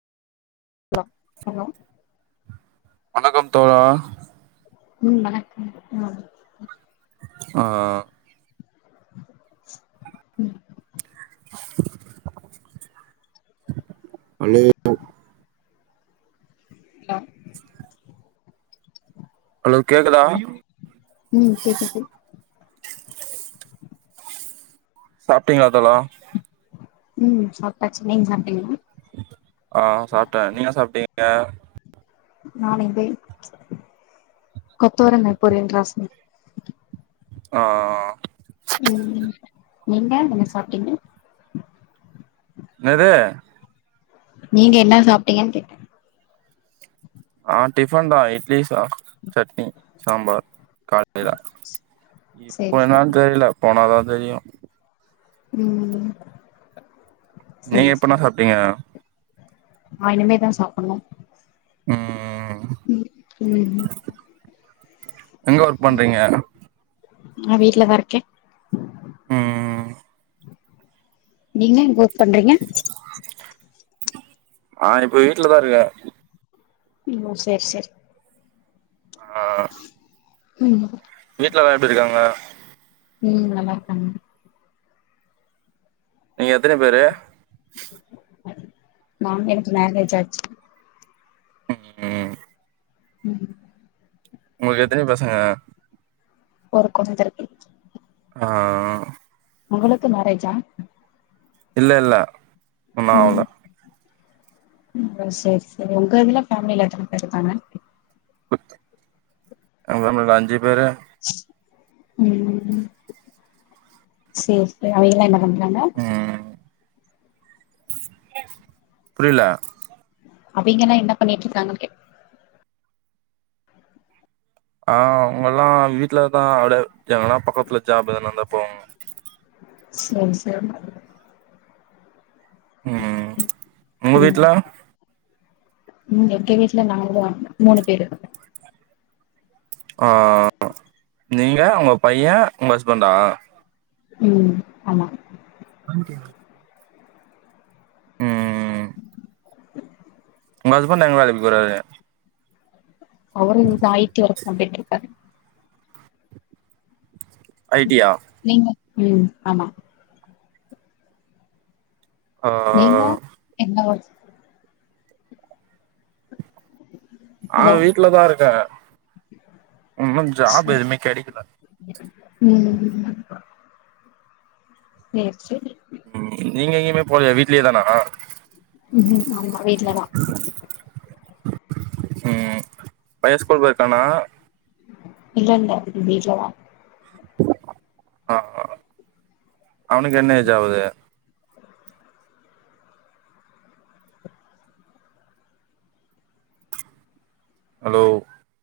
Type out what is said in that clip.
Low hello வணக்கம் தோழா உம் வணக்கம் உம் ஆ உம் அலோ ட ஹலோ கேக்குதா ம் கேக்குது சாப்டீங்ளா தோழா உம் சாப்டாச் நீங்க சாப்டீங்களா ஆ சாப்டே நீங்க சாப்டீங் ஆ நாலைக்கே கொத்தவரங்கா பொறியல் ராஸோ ஆ ஆ ஆ உம் நீங்க என்ன சாப்டீங்க என்னதூ நீங்க என்ன சாப்டீங்கன் கேட்டே ஆ டிபன் தா இட்லி ஸா சட்னி சம்பார் காலேயில சேரி இப்ப சேரி என்னான் தெரில போனாதா தெரியு உம் உம் நீங்க இப்ப என்னா சாப்டீங்க நா இனிமேதா சாப்டணு ம் உம் உம்உம் எங்க ஒர்க் பண்றீங்க நா வீட்லதா இருக்கே உம் நீங்க பண்றீங்க ஆ இப்ப வீட்லதா இருக்கே ம் சேர் சேரி ஆ ம் வீட்லலா எப்டி இருக்காங்க ம் நல்லாருக்கம்மா நீங்க எத்தன பேரு நாங்க எனக்கு மேரேஜ் ஆச்சு ம் ம் ம் உங்களுக்கு எத்தனி பசங்க ஒரு கொழந்தருக்கு ஆ உங்களுக்கு மேரேஜா இல்ல இல்ல இன்னு ஆவுல சேர் சேரி உங்க இதுல ஃபேமிலில எத்தன பேருக்காங்க? அதா நாங்க அஞ்சு பேரு ம் சேர் சே அவிங்கலா என்ன பண் றாங்க புரில அவிங்கலா என்ன பண்ணிட்ருக்காங்கன் கேட்ட ஆ அவுங்கல்லா வீட்லதா அப்டே எதனா பக்கத்ல ஜாப் எதனா இருந்தா போவங்க செரி செரி ம் உங்க ம் வீட்ல ம் எங்க வீட்ல நாங்ளா மூணு பேரு ஆ நீங்க உங்க பைய உங்க ஹஸ்பண்டா ம் ஆமா [unintelligible] ம் [inaudible] உங்க ஹஸ்பண்ட் எங்க வேலைக்கு போறாரு? அவரு‌ இங்க ஐ டி வர்க்தா போயிட்ருக்காரு ஐ டி யா நீங்க ம் ஆமா ஆ நீங்க என்ன ஒர்க் ஆ ஹலோ வீட்லதா இருக்கே இன்னு ஜாப் எதுவுமே கெடைக்கல ம் ம் சே செரி ம் நீங்க எங்கயுமே போலயா வீட்ல தானா உ ஆம்மா வீட்லதா உ பய ஸ்குல் போய்ருக்கானா இல்லல்ல வீட்லதா ஆ அவனுக்கு என்ன ஏஜ் ஆகுது ஹலோ